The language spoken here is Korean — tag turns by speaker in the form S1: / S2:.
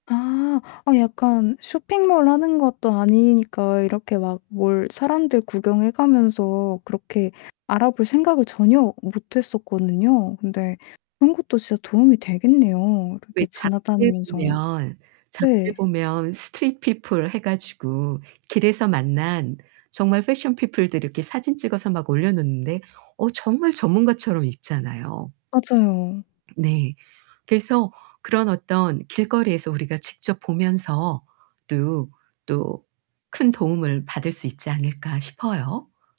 S1: 아 약간 쇼핑몰 하는 것도 아니니까 이렇게 막 뭘 사람들 구경해 가면서 그렇게 알아볼 생각을 전혀 못 했었거든요. 근데 그런 것도 진짜 도움이 되겠네요. 이렇게
S2: 왜 잡지에
S1: 지나다니면서.
S2: 보면 잡지에
S1: 네.
S2: 보면 스트리트 피플 해 가지고 길에서 만난 정말 패션 피플들 이렇게 사진 찍어서 막 올려놓는데 어 정말 전문가처럼 입잖아요.
S1: 맞아요.
S2: 네, 그래서 그런 어떤 길거리에서 우리가 직접 보면서 또 또 큰 도움을 받을 수 있지 않을까 싶어요.